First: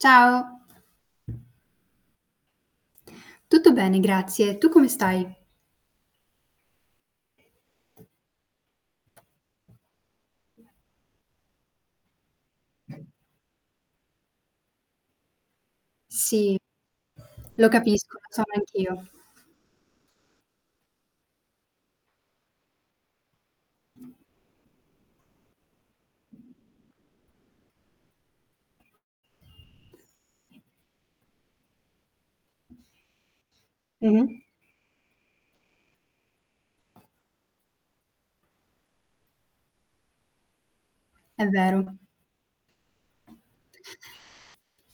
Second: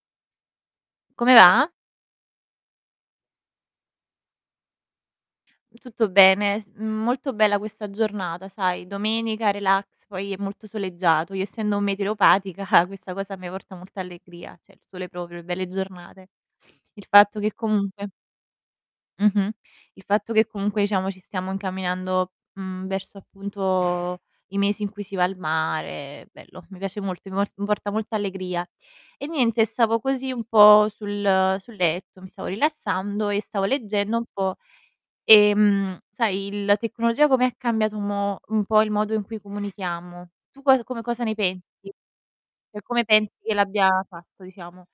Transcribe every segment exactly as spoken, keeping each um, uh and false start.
Ciao. Come va? Tutto bene, grazie. Tu come stai? Tutto bene. S mhmm, molto bella questa giornata, sai, domenica, relax, poi è molto soleggiato. Io essendo meteoropatica questa cosa a me porta molta allegria, ceh il sole proprio, belle giornate. Sì, Il fatto che lo comunque capisco, lo sono anch'io. Mh-mh. Il fatto che comunque, ciamo, ci stiamo incamminando, mhmm, verso appunto i mesi in cui si va al mare. Bello, mi piace molto, mi po mi porta molta allegria. E niente, stavo così un po' sul sul letto, mi stavo rilassando e stavo leggendo un Mh-mh. po', ehm, sai, la tecnologia come ha cambiato un mo un po' il modo in cui comunichiamo. Tu cos com cosa ne È pensi? vero. ceh, come pensi che l'abbia fatto, diciamo?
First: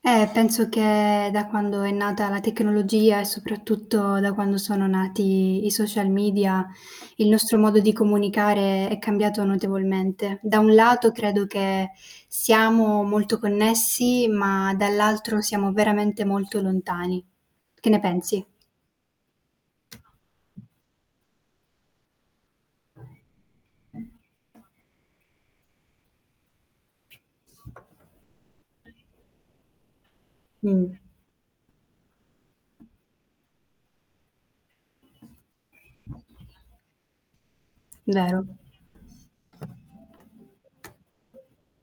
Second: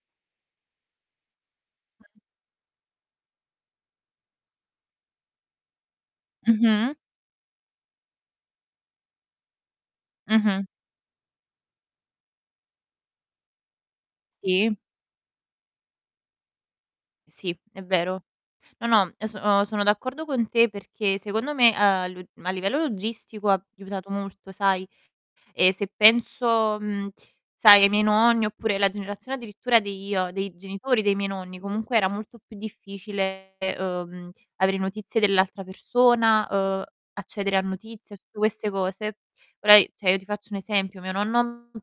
Eh, penso che da quando è nata la tecnologia e soprattutto da quando sono nati i social media, Mh-mh. il nostro modo di comunicare è cambiato notevolmente. Da Mh-mh. un lato credo che siamo molto connessi, ma Sì. dall'altro siamo veramente molto lontani. Sì, è Che ne vero. pensi? No, no, e so o sono d'accordo con te perché secondo me, uhm, a lu a livello logistico ha iutato molto, sai. E se penso, mhmm, sai, ai miei nonni oppure la generazione addirittura dei ia dei Mh. genitori dei miei nonni, comunque era molto più difficile, uhm, avere notizie dell'altra persona, uhm, accedere a notizie, tutte Vero. queste cose. Ora i ceh io ti faccio un esempio: mio nonno m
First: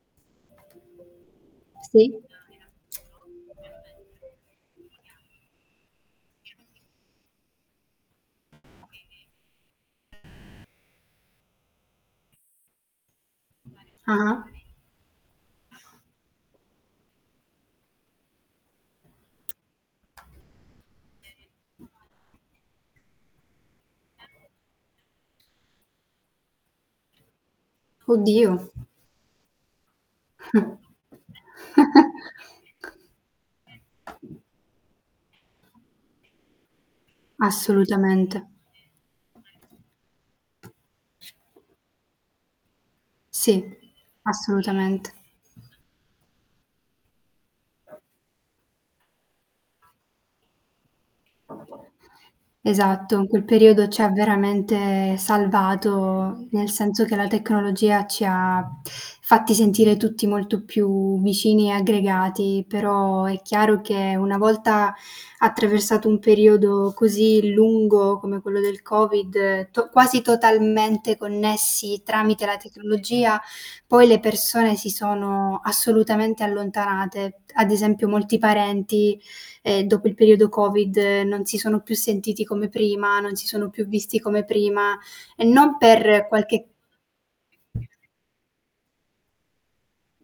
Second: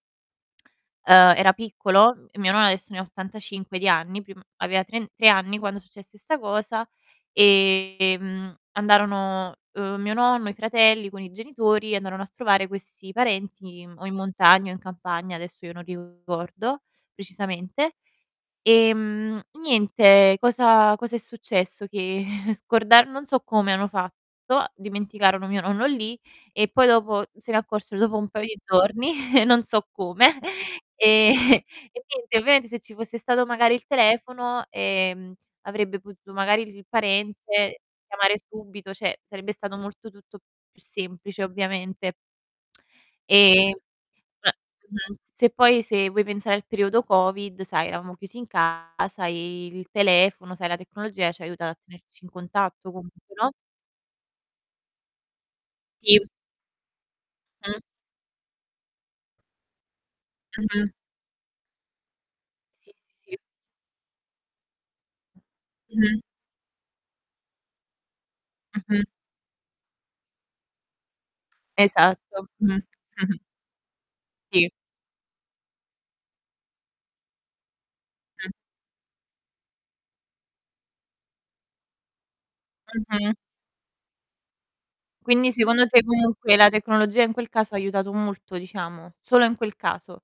ehm, era Sì. piccolo, mio no adesso ne ha ottantacinque di anni, prim aveva tren tre anni quando successe sta cosa, ehm, andarono, uhm, mio nonno, i fratelli con i genitori, andarono a trovare questi parenti o in Ah-ah. montagna o in campagna, adesso io non ricordo precisamente. Ehm, niente, cosa cosa è successo? Che scordan non so come hanno fatto, dimenticarono mio nonno lì e poi dopo se ne accorsero dopo un paio Oddio. di giorni, non so come. Ehm, e niente, ovviamente se ci fosse stato magari il telefono, ehm, avrebbe potuto magari dici il parente chiamare Assolutamente. subito, ceh, sarebbe stato molto tutto più semplice, ovviamente. Eh, Sì, ma assolutamente. mh-mh, se poi se vuoi pensare al periodo Covid, sai, eravamo chiusi in casa e il telefono, sai, la tecnologia ci ha aiutat a tenerci in contatto Esatto, comunque, quel no? periodo c'ha veramente Sì. salvato, nel senso che la Mh. tecnologia ci ha fatti sentire tutti molto Mh-mh. più vicini e aggregati. Sì, Però sì, sì. è chiaro che una volta attraversato un Mh-mh. periodo così lungo come quello del Mh-mh. Covid, to quasi totalmente connessi tramite Esatto. la tecnologia, poi le Sì. persone si sono assolutamente allontanate. Ad esempio molti Mh. parenti, ehm, dopo il periodo Covid non si sono più sentiti come prima, non Mh-mh. si sono più visti come prima, e Quindi non secondo te per comunque qualche la tecnologia in quel caso ha aiutato molto, diciamo. Solo in quel caso.